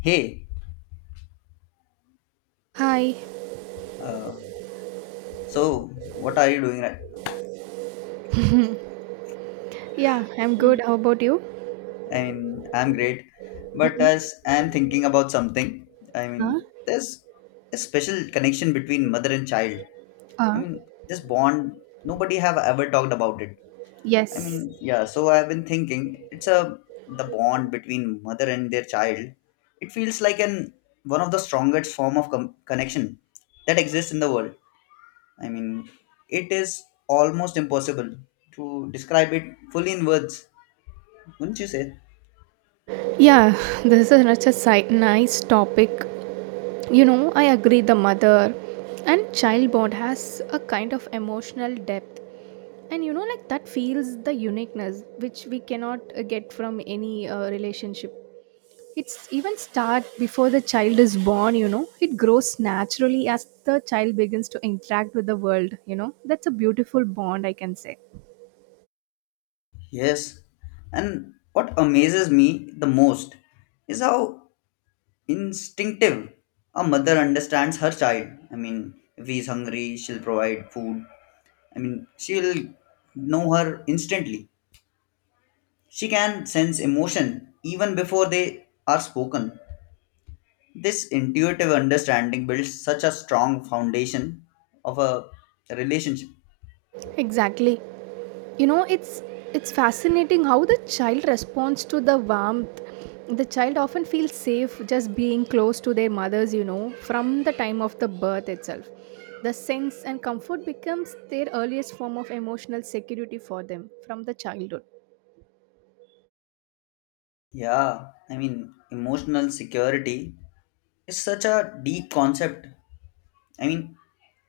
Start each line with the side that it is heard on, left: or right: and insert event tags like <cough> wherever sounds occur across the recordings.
left: Hey,
right: Hi.
left: uh, so what are you doing right now?
right: <laughs> Yeah, I'm good. How about you?
left: I mean, I'm great, but
right: Mm-mm.
left: as I'm thinking about something,
right: Huh?
left: there's a special connection between mother and child. I
right: Uh,
left: mean, this bond, nobody have ever talked about it. I
right: yes.
left: mean, yeah, so I've been thinking it's a the bond between mother and their child. It feels like an one of the strongest form of connection that exists in the world. I mean, it is almost impossible to describe it fully in words, wouldn't you say?
right: Yeah, <laughs> this is such a nice topic. You know, I agree the mother and child bond has a kind of emotional depth. And you know, like that feels the uniqueness which we cannot get from any relationship. It's even start before the child is born, you know. It grows naturally as the child begins to interact with the world, you know. That's a beautiful bond, I can say.
left: Yes. And what amazes me the most is how instinctive a mother understands her child. I mean, if he's hungry, she'll provide food. I mean, she'll know her instantly. She can sense emotion even before they are spoken. This intuitive understanding builds such a strong foundation of a relationship.
right: Exactly. You know, it's fascinating how the child responds to the warmth. The child often feels safe just being close to their mothers, you know, from the time of the birth itself. The sense and comfort becomes their earliest form of emotional security for them from the childhood.
left: Yeah, I mean, emotional security is such a deep concept. I mean,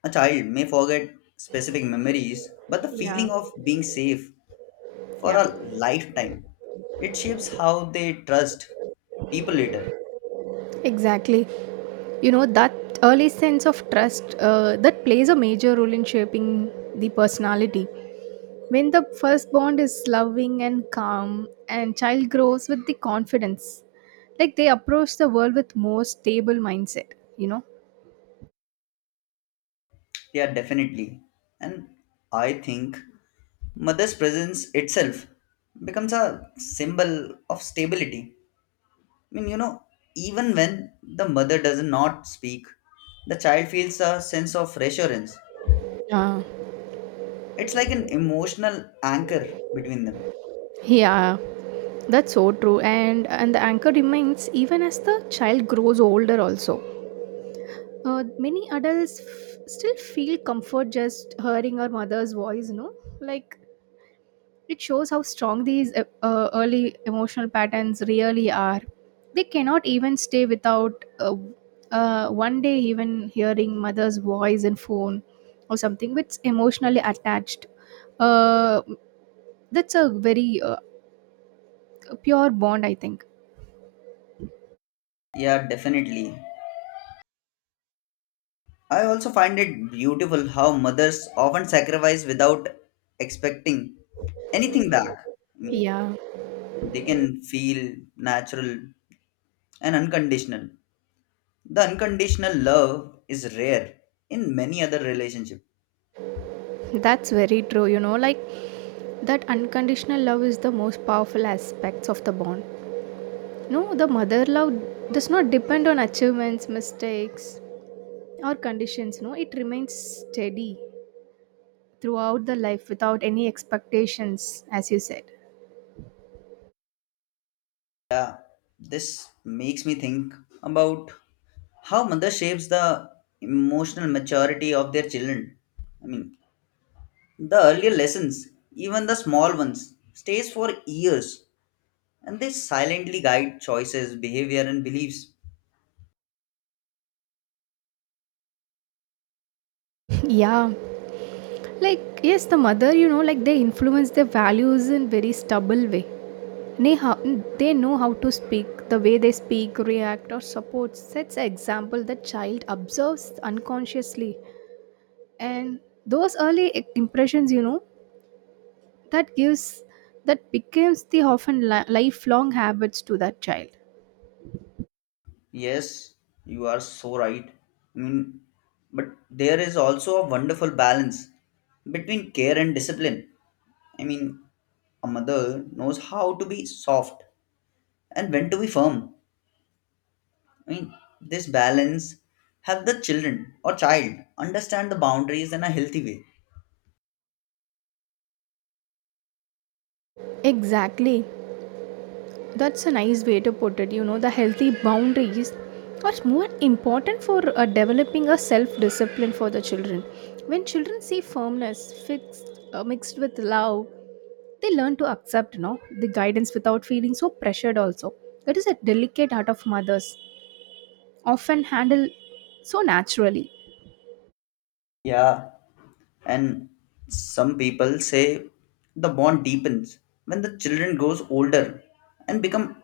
left: a child may forget specific memories, but the
right: Yeah,
left: feeling of being safe for
right: yeah,
left: a lifetime, it shapes how they trust people later.
right: exactly. You know, that early sense of trust that plays a major role in shaping the personality. When the first bond is loving and calm, and child grows with the confidence, like they approach the world with more stable mindset. You know.
left: Yeah, definitely. And I think mother's presence itself becomes a symbol of stability. I mean, you know, Even when the mother does not speak, the child feels a sense of reassurance.
right: Yeah.
left: It's like an emotional anchor between them.
right: Yeah. That's so true. And the anchor remains even as the child grows older. Also, many adults still feel comfort just hearing our mother's voice. You know, like it shows how strong these early emotional patterns really are. They cannot even stay without one day even hearing mother's voice and phone or something which emotionally attached. Uh, that's a very pure bond, I think.
left: Yeah, definitely. I also find it beautiful how mothers often sacrifice without expecting anything back. I mean,
right: Yeah,
left: they can feel natural and unconditional. The unconditional love is rare in many other relationships.
right: that's very true. You know, like that unconditional love is the most powerful aspects of the bond. No, the mother love does not depend on achievements, mistakes, or conditions. No, it remains steady throughout the life without any expectations, as you said.
left: This makes me think about how mother shapes the emotional maturity of their children. I mean, the earlier lessons, even the small ones, stays for years, and they silently guide choices, behavior and beliefs.
right: Yeah, like yes, the mother, you know, like they influence their values in very stubble way. they, how, they know how to speak, the way they speak, react or support, sets an example that child observes unconsciously. And those early impressions, you know, that gives that becomes the often lifelong habits to that child.
left: Yes, you are so right. I mean, but there is also a wonderful balance between care and discipline. I mean, a mother knows how to be soft and when to be firm. I mean, this balance help the children or child understand the boundaries in a healthy way.
right: Exactly. That's a nice way to put it. You know, the healthy boundaries are more important for developing a self discipline for the children. When children see firmness mixed with love, they learn to accept, you know, the guidance without feeling so pressured, also. That is a delicate art of mothers, often handled so naturally.
left: Yeah, and some people say the bond deepens when the children grows older and become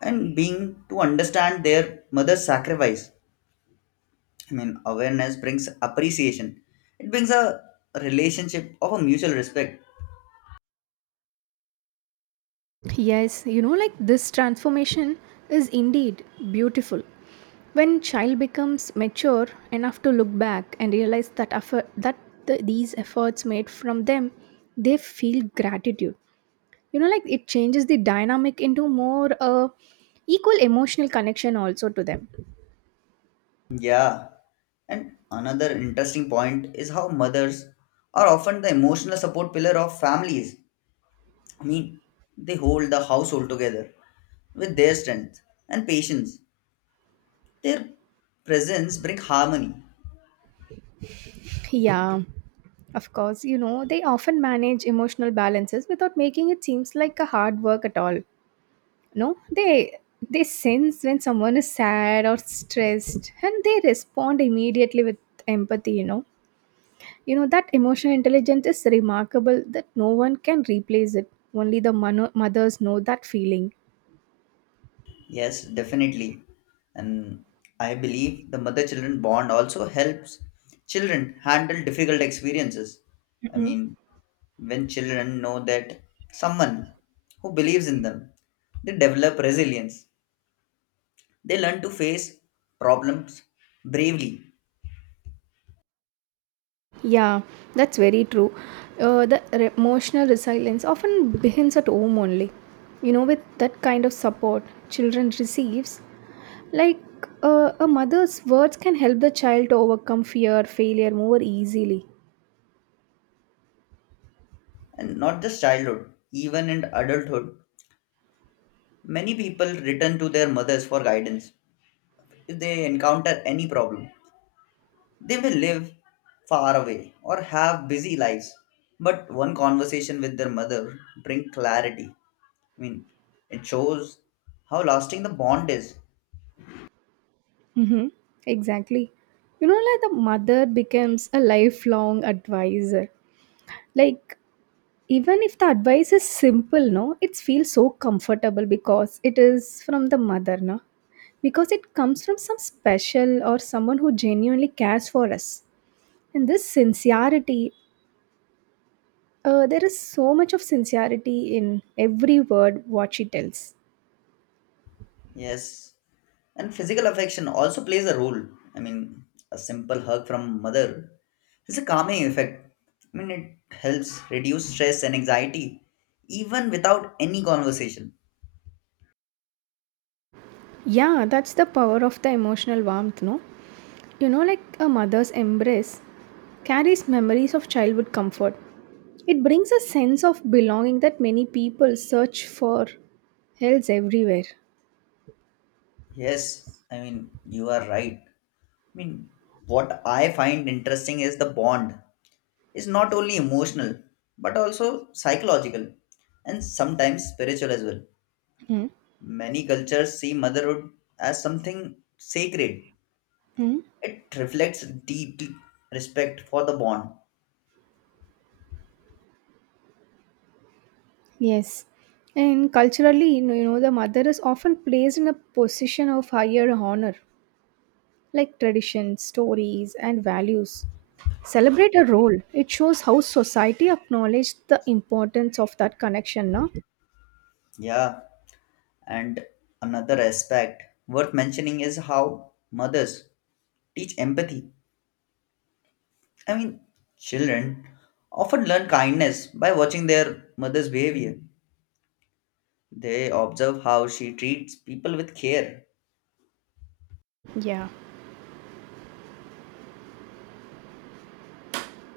left: and being to understand their mother's sacrifice. I mean, awareness brings appreciation. It brings a relationship of a mutual respect.
right: Yes, you know, like this transformation is indeed beautiful. When child becomes mature enough to look back and realize that effort, these efforts made from them, they feel gratitude. You know, like it changes the dynamic into more equal emotional connection also to them.
left: Yeah, and another interesting point is how mothers are often the emotional support pillar of families. I mean, they hold the household together with their strength and patience. Their presence bring harmony.
right: Yeah, of course. You know, they often manage emotional balances without making it seems like a hard work at all. No, they sense when someone is sad or stressed and they respond immediately with empathy, you know. You know that emotional intelligence is remarkable, that no one can replace it. Only the mothers know that feeling.
left: Yes, definitely. And I believe the mother children bond also helps children handle difficult experiences. I
right: Mhm.
left: mean, when children know that someone who believes in them, they develop resilience. They learn to face problems bravely.
right: Yeah, that's very true. Emotional resilience often begins at home only, you know. With that kind of support children receives, like a mother's words can help the child to overcome fear failure more easily.
left: And not just childhood, even in adulthood. Many people return to their mothers for guidance if they encounter any problem. They may live far away or have busy lives, but one conversation with their mother bring clarity. I mean, it shows how lasting the bond is.
right: Mm-hmm. Exactly. You know, like the mother becomes a lifelong advisor. Like, even if the advice is simple, no, it feels so comfortable because it is from the mother, no? Because it comes from some special or someone who genuinely cares for us. And this sincerity, there is so much of sincerity in every word what she tells.
left: Yes, and physical affection also plays a role. I mean, a simple hug from mother has a calming effect. I mean, it helps reduce stress and anxiety, even without any conversation.
right: Yeah, that's the power of the emotional warmth, no? You know, like a mother's embrace carries memories of childhood comfort. It brings a sense of belonging that many people search for else everywhere.
left: Yes, I mean, you are right. I mean, what I find interesting is the bond is not only emotional but also psychological and sometimes spiritual as well.
right: Hmm.
left: Many cultures see motherhood as something sacred.
right: Hmm.
left: It reflects deep respect for the bond.
right: Yes. And culturally, you know, the mother is often placed in a position of higher honor, like traditions, stories, and values. Celebrate a role. It shows how society acknowledged the importance of that connection, no?
left: Yeah, and another aspect worth mentioning is how mothers teach empathy. I mean, children often learn kindness by watching their mother's behavior. They observe how she treats people with care.
right: Yeah.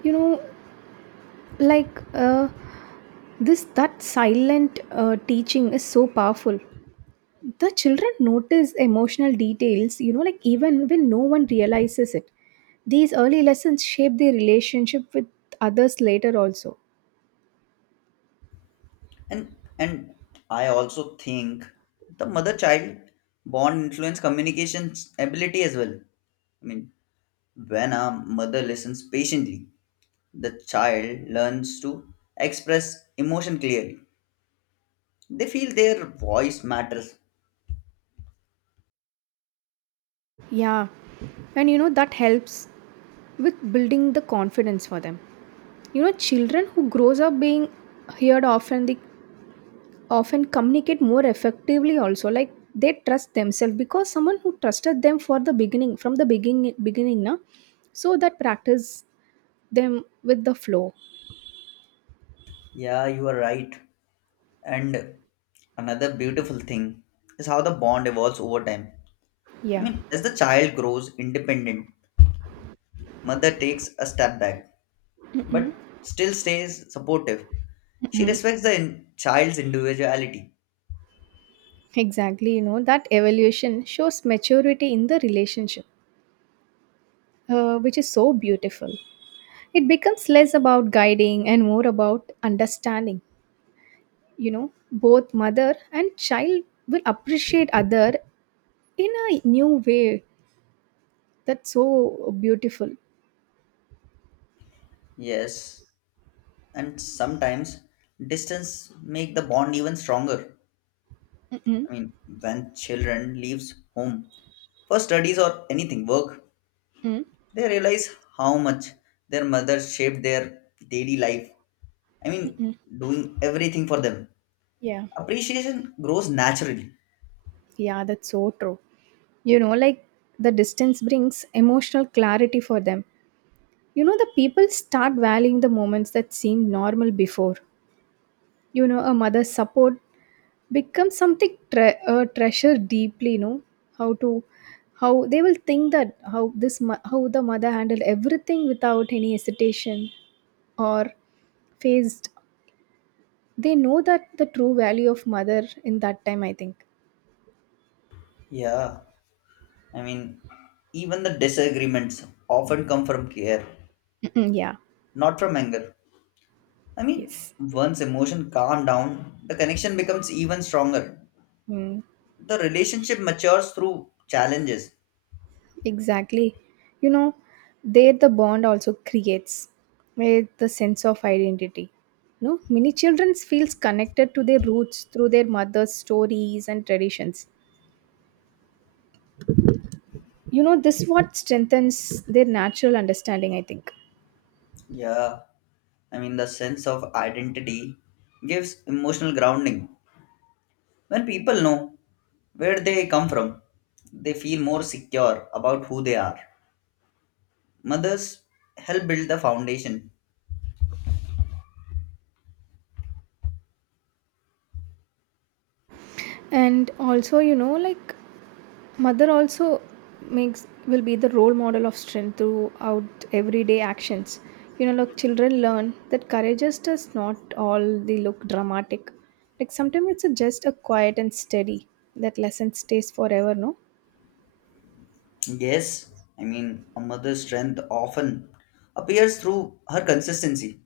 right: You know, like This that silent teaching is so powerful. The children notice emotional details, you know, like even when no one realizes it. These early lessons shape their relationship with others later also.
left: And I also think the mother child bond influence communication ability as well. I mean, when a mother listens patiently, the child learns to express emotion clearly. They feel their voice matters.
right: Yeah. And you know that helps with building the confidence for them. You know, children who grows up being heard often communicate more effectively also, like they trust themselves because someone who trusted them for the beginning, from the beginning, na. So that practice them with the flow.
left: Yeah, you are right. And another beautiful thing is how the bond evolves over time. I
right: Yeah,
left: mean, as the child grows independent, mother takes a step back, but still stays supportive. She respects the child's individuality.
right: exactly. You know that evaluation shows maturity in the relationship, which is so beautiful. It becomes less about guiding and more about understanding. You know, both mother and child will appreciate other in a new way. That's so beautiful.
left: Yes, and sometimes distance make the bond even stronger.
right: Mm-mm.
left: I mean, when children leaves home for studies or anything work,
right: Mm,
left: they realize how much their mother shaped their daily life. I mean,
right: mm-mm.
left: doing everything for them.
right: Yeah,
left: Appreciation grows naturally.
right: yeah, that's so true. You know, like the distance brings emotional clarity for them. You know, the people start valuing the moments that seemed normal before. You know, a mother's support becomes something treasured deeply. How to, how they will think that, how this how the mother handled everything without any hesitation or phased. They know that the true value of mother in that time. I think.
left: Yeah, I mean, even the disagreements often come from care,
right: Mm-mm, yeah.
left: not from anger. I mean,
right: Yes.
left: once emotion calm down, the connection becomes even stronger.
right: Mm,
left: The relationship matures through challenges.
right: exactly. You know, there the bond also creates with the sense of identity. You know, many children feels connected to their roots through their mother's stories and traditions. You know, this what strengthens their natural understanding, I think.
left: Yeah, I mean, the sense of identity gives emotional grounding. When people know where they come from, they feel more secure about who they are. Mothers help build the foundation.
right: And also, you know, like mother also makes will be the role model of strength throughout everyday actions. You know, like children learn that courage is just not all they look dramatic. Like sometimes it's a, just a quiet and steady. That lesson stays forever, no?
left: Yes, I mean, a mother's strength often appears through her consistency.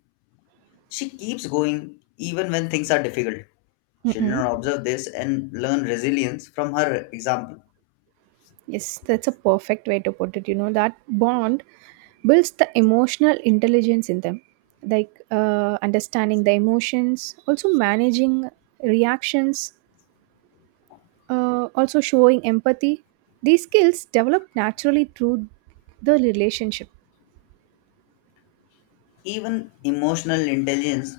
left: She keeps going even when things are difficult.
right: Mm-mm.
left: Children observe this and learn resilience from her example.
right: Yes, that's a perfect way to put it. You know, that bond builds the emotional intelligence in them, like understanding the emotions, also managing reactions, also showing empathy. These skills develop naturally through the relationship.
left: Even emotional intelligence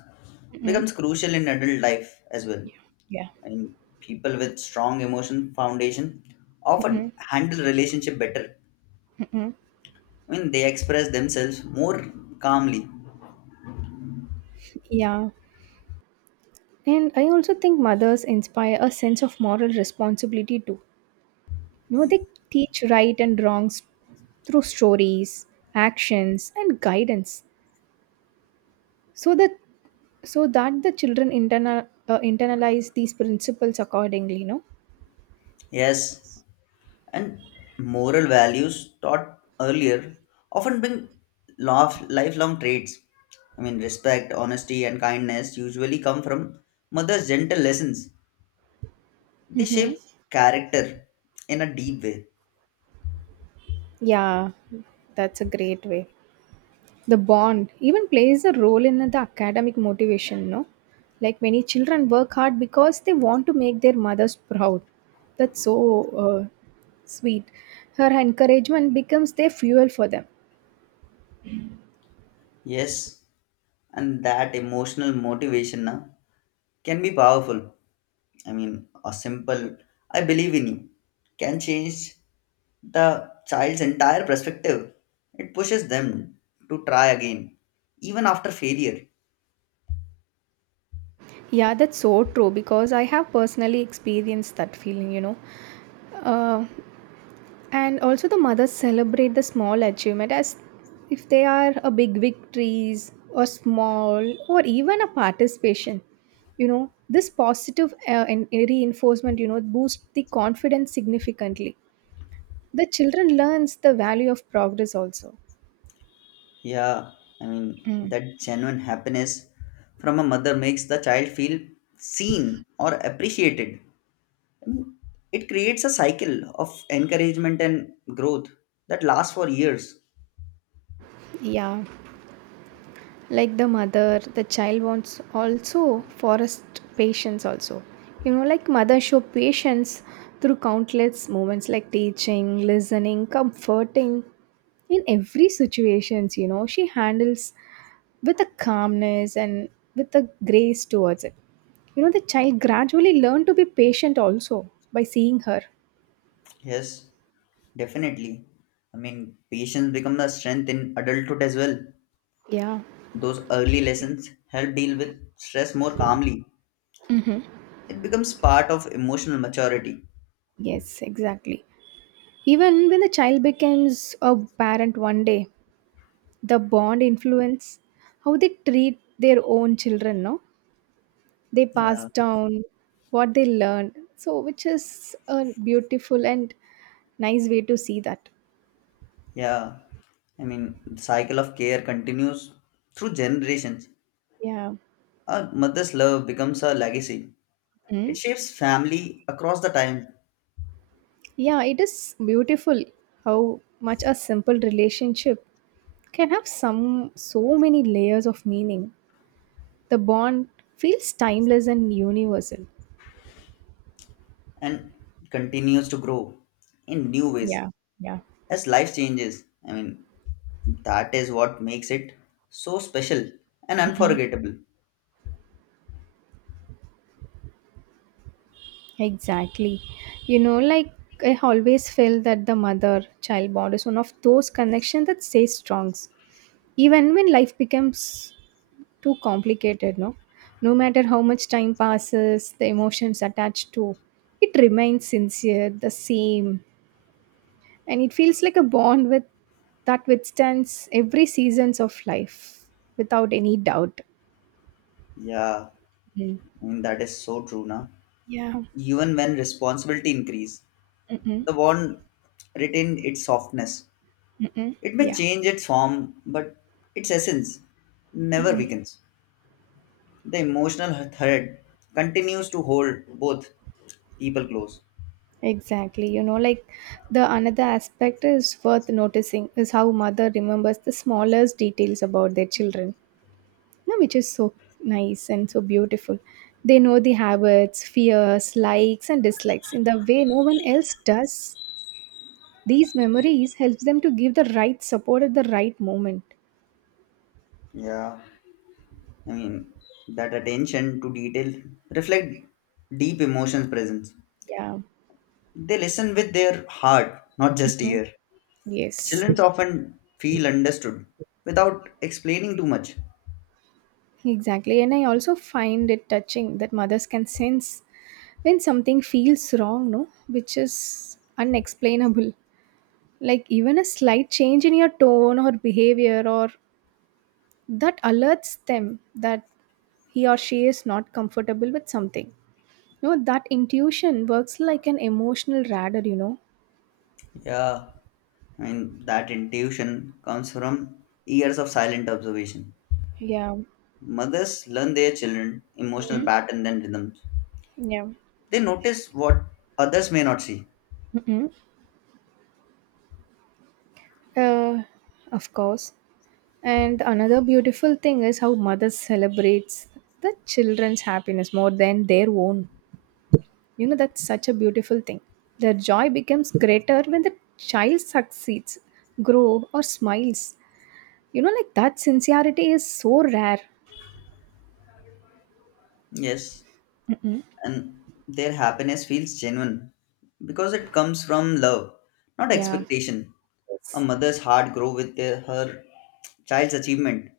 right: Mm-mm.
left: becomes crucial in adult life as well.
right: Yeah.
left: And people with strong emotion foundation often
right: Mm-mm.
left: handle relationship better.
right: Mm-mm.
left: I mean, they express themselves more calmly.
right: Yeah. And I also think mothers inspire a sense of moral responsibility too. You know, they teach right and wrongs through stories, actions, and guidance. So that so that the children internalize these principles accordingly, you know.
left: Yes, and moral values taught earlier often bring lifelong traits. I mean, respect, honesty, and kindness usually come from mother's gentle lessons. They shape character in a deep way.
right: Yeah, that's a great way. The bond even plays a role in the academic motivation, no? Like many children work hard because they want to make their mothers proud. That's so uh, sweet. Her encouragement becomes their fuel for them.
left: Yes, and that emotional motivation na, can be powerful. I mean, a simple "I believe in you" can change the child's entire perspective. It pushes them to try again, even after failure.
right: Yeah, that's so true because I have personally experienced that feeling, you know. Uh, And also, the mothers celebrate the small achievement as if they are a big victories or small or even a participation. You know, this positive and reinforcement, you know, boosts the confidence significantly. The children learns the value of progress also.
left: Yeah, I mean,
right: Mm.
left: that genuine happiness from a mother makes the child feel seen or appreciated. I mean, it creates a cycle of encouragement and growth that lasts for years.
right: Yeah. Like the mother the child wants also forest patience also, you know. Like mother show patience through countless moments, like teaching, listening, comforting. In every situations, you know, she handles with a calmness and with a grace towards it. You know, the child gradually learn to be patient also by seeing her.
left: Yes, definitely. I mean, patience becomes a strength in adulthood as well.
right: Yeah,
left: Those early lessons help deal with stress more calmly. It becomes part of emotional maturity.
right: yes, exactly. Even when the child becomes a parent one day, the bond influence how they treat their own children, no? They pass
left: Yeah,
right: down what they learn, so which is a beautiful and nice way to see that.
left: yeah. I mean, the cycle of care continues through generations.
right: Yeah.
left: A mother's love becomes a legacy.
right: Mm.
left: It shapes family across the time
right: Yeah, it is beautiful how much a simple relationship can have some so many layers of meaning. The bond feels timeless and universal.
left: and continues to grow in new ways
right: Yeah. Yeah.
left: as life changes. I mean, that is what makes it so special and
right: Mm-mm.
left: unforgettable.
right: Exactly. You know, like I always feel that the mother child bond is one of those connections that stays strong. Even when life becomes too complicated, no? No matter how much time passes, the emotions attached to it remains sincere, the same. And it feels like a bond with that withstands every seasons of life without any doubt.
left: Yeah,
right: Mm.
left: I mean, that is so true now.
right: Yeah.
left: Even when responsibility increase,
right: Mm-mm.
left: the bond retain its softness.
right: Mm-mm.
left: It may
right: Yeah.
left: change its form, but its essence never
right: Mm-mm.
left: weakens. The emotional thread continues to hold both people close.
right: Exactly. You know, like the another aspect is worth noticing is how mother remembers the smallest details about their children, you know, which is so nice and so beautiful. They know the habits, fears, likes, and dislikes in the way no one else does. These memories helps them to give the right support at the right moment.
left: Yeah, I mean, that attention to detail reflect deep emotions presence.
right: Yeah.
left: They listen with their heart, not just
right: Mhm.
left: ear.
right: Yes.
left: Children often feel understood without explaining too much.
right: Exactly. And I also find it touching that mothers can sense when something feels wrong, no, which is unexplainable. Like even a slight change in your tone or behavior, or that alerts them that he or she is not comfortable with something, no. That intuition works like an emotional radar, you know.
left: Yeah, I mean, that intuition comes from years of silent observation.
right: Yeah.
left: Mothers learn their children emotional
right: Hmm.
left: pattern and rhythms.
right: Yeah.
left: They notice what others may not see.
right: Hmm. uh, of course. And another beautiful thing is how mothers celebrates the children's happiness more than their own. You know, that's such a beautiful thing. Their joy becomes greater when the child succeeds, grow, or smiles. You know, like that sincerity is so rare.
left: Yes, and their happiness feels genuine because it comes from love, not
right: Yeah.
left: expectation. A
right: Yes.
left: mother's heart grows with her child's achievement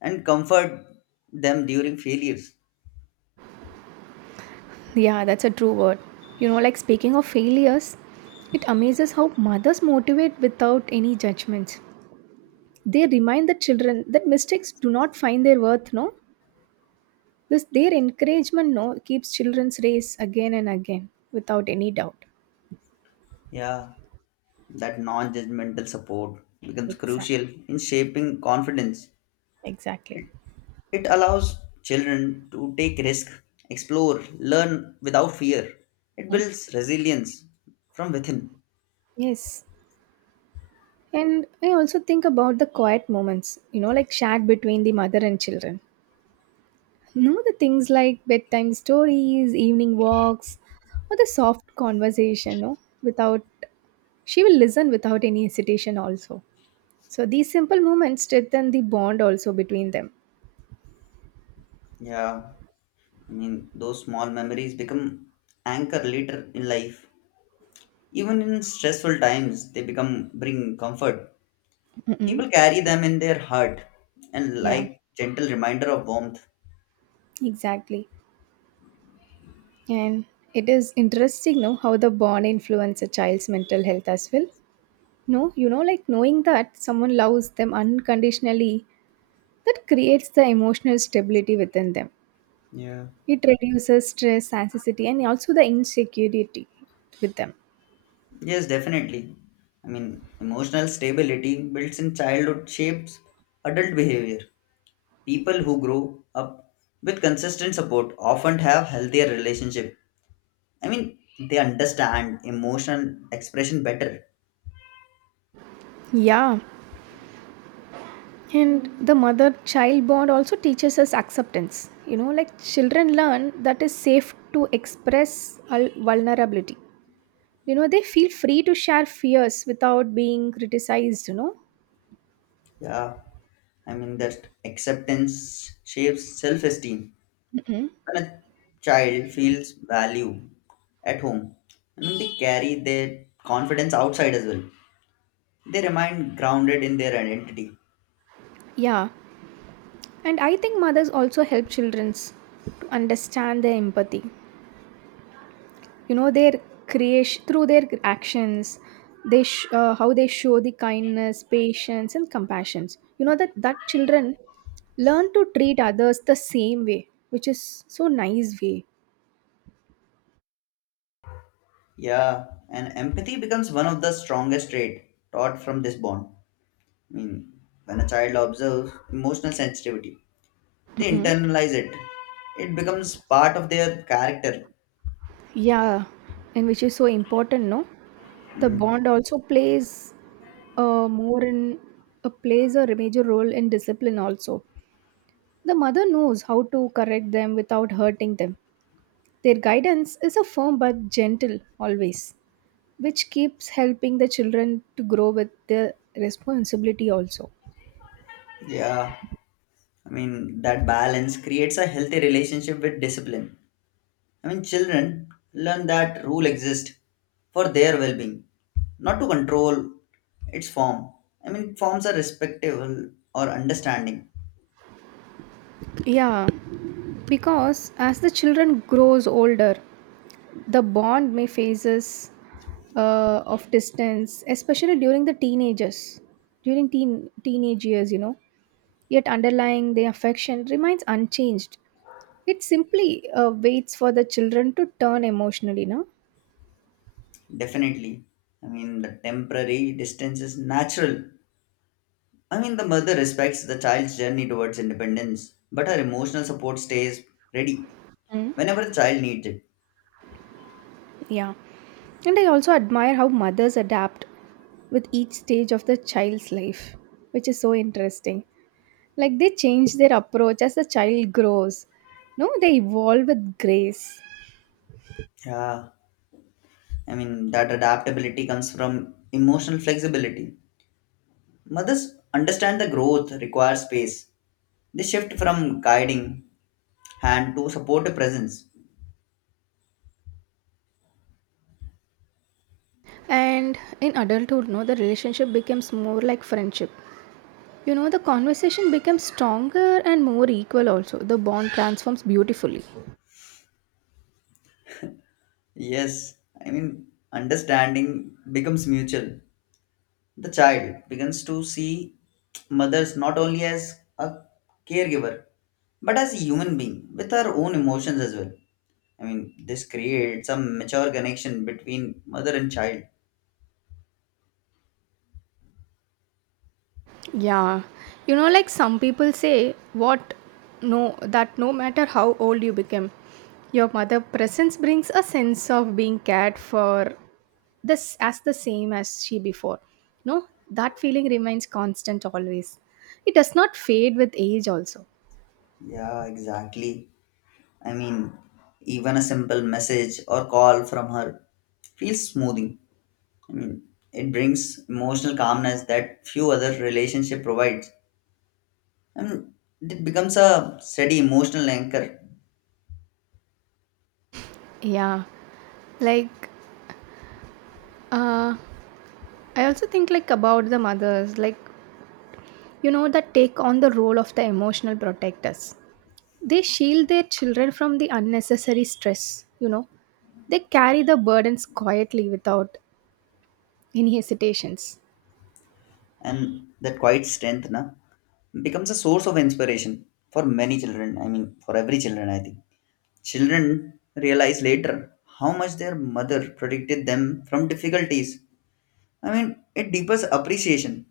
left: and comfort them during failures.
right: Yeah, that's a true word. You know, like speaking of failures, it amazes how mothers motivate without any judgments. They remind the children that mistakes do not find their worth, no? This their encouragement no keeps children's race again and again without any doubt.
left: Yeah, that non-judgmental support becomes crucial
right: Exactly.
left: in shaping confidence.
right: Exactly.
left: It, it allows children to take risk, explore, learn without fear. It
right: Hmm?
left: builds resilience from within.
right: Yes. And I also think about the quiet moments, you know, like shared between the mother and children. You know, the things like bedtime stories, evening walks, or the soft conversation, no? Without, she will listen without any hesitation also. So these simple moments strengthen the bond also between them.
left: Yeah. I mean, those small memories become anchor later in life. Even in stressful times, they become bring comfort.
right: Mm-mm.
left: People carry them in their heart and
right: Yeah,
left: like gentle reminder of warmth.
right: exactly. And it is interesting, no, how the bond influence a child's mental health as well. No, you know, like knowing that someone loves them unconditionally, that creates the emotional stability within them.
left: Yeah.
right: It reduces stress, anxiety, and also the insecurity with them.
left: Yes, definitely. I mean, emotional stability builds in childhood shapes adult behavior. People who grow up with consistent support often have healthier relationship. I mean, they understand emotional expression better.
right: Yeah. And the mother child bond also teaches us acceptance. You know, like children learn that it's safe to express vulnerability. You know, they feel free to share fears without being criticized, you know.
left: Yeah, I mean that acceptance shapes self-esteem. When a child feels value at home, and when they carry their confidence outside as well. They remain grounded in their identity.
right: Yeah. And I think mothers also help children to understand their empathy. You know, their creation through their actions, how they show the kindness, patience, and compassion, you know, that children learn to treat others the same way, which is so nice way.
left: Yeah, and empathy becomes one of the strongest traits taught from this bond. I mean, when a child observes emotional sensitivity, they internalize it. It becomes part of their character.
right: Yeah, and which is so important, no? The
left: Mm,
right: bond also uh, more in plays a major role in discipline also. The mother knows how to correct them without hurting them. Their guidance is a firm but gentle always, which keeps helping the children to grow with the responsibility also.
left: yeah. I mean, that balance creates a healthy relationship with discipline. I mean, children learn that rule exists for their well being, not to control its form. I mean, forms are respectable or understanding,
right: Yeah, because as the children grows older, the bond may phases of distance, especially during the teenagers, during teenage years, you know, yet underlying the affection remains unchanged. It simply waits for the children to turn emotionally, no?
left: definitely. I mean, the temporary distance is natural. I mean, the mother respects the child's journey towards independence, but her emotional support stays ready
right: Hmm.
left: whenever the child needs it.
right: Yeah. And I also admire how mothers adapt with each stage of the child's life, which is so interesting. Like they change their approach as the child grows. No, they evolve with grace.
left: Yeah, I mean, that adaptability comes from emotional flexibility. Mothers understand the growth requires space. They shift from guiding hand to supportive presence.
right: And in adulthood, no, the relationship becomes more like friendship. You know, the conversation becomes stronger and more equal also. The bond transforms beautifully.
left: Yes, I mean, understanding becomes mutual. The child begins to see mothers not only as a caregiver but as a human being with her own emotions as well. I mean, this creates a mature connection between mother and child.
right: Yeah, you know, like some people say, what no, that no matter how old you become, your mother presence brings a sense of being cared for this as the same as she before. No, that feeling remains constant always. It does not fade with age, also.
left: Yeah, exactly. I mean, even a simple message or call from her feels smoothing. I mean, it brings emotional calmness that few other relationship provides. I mean, it becomes a steady emotional anchor,
right: Yeah, like uh, I also think like about the mothers, like you know, that take on the role of the emotional protectors. They shield their children from the unnecessary stress, you know. They carry the burdens quietly without any hesitations.
left: and that quiet strength, na, becomes a source of inspiration for many children. I mean, for every children, I think. Children realize later how much their mother protected them from difficulties. I mean, it deepens appreciation.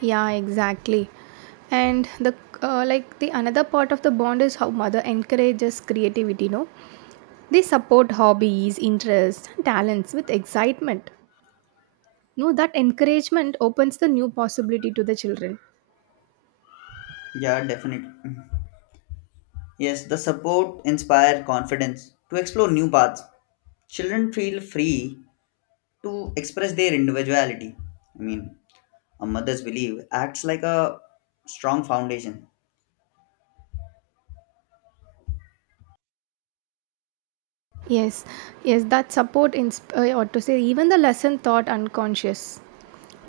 right: Yeah, exactly. And the like the another part of the bond is how mother encourages creativity, no? They support hobbies, interests, and talents with excitement. No, that encouragement opens the new possibility to the children.
left: Yeah, definitely. Yes, the support inspire confidence to explore new paths. Children feel free to express their individuality. I mean, a mother's belief acts like a strong foundation.
right: Yes, yes, that support in or to say even the lesson thought unconscious,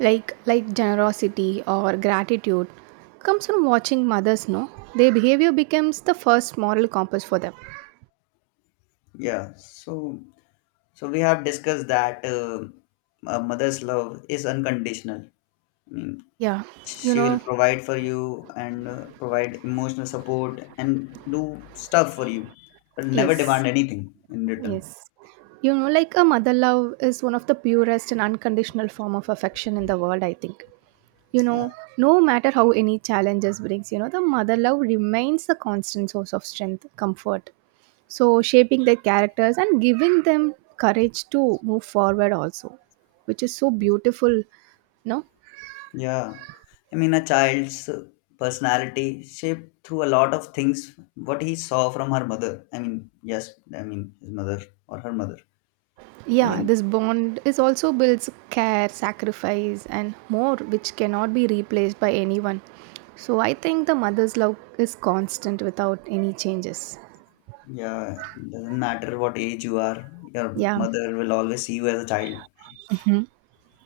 right: like generosity or gratitude, comes from watching mothers. No, their behavior becomes the first moral compass for them.
left: Yeah, so so we have discussed that a mother's love is unconditional. I mean,
right: Yeah, you
left: she will
right: know,
left: provide for you and provide emotional support and do stuff for you, but never
right: yes,
left: demand anything in return.
right: yes, you know, like a mother love is one of the purest and unconditional form of affection in the world, I think. You
left: Yeah.
right: know, no matter how any challenges brings, you know, the mother love remains the constant source of strength, comfort. So, shaping their characters and giving them courage to move forward, also, which is so beautiful, no?
left: Yeah, I mean, a child's personality shaped through a lot of things. What he saw from her mother. I mean, yes, I mean his mother or her mother. I
right: Yeah,
left: mean,
right: this bond is also builds care, sacrifice, and more, which cannot be replaced by anyone. So, I think the mother's love is constant without any changes.
left: yeah, doesn't matter what age you are, your
right: Yeah.
left: mother will always see you as a child.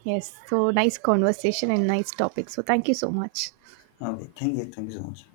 right: Yes. So nice conversation and nice topic. So thank you so much.
left: Okay, thank you so much.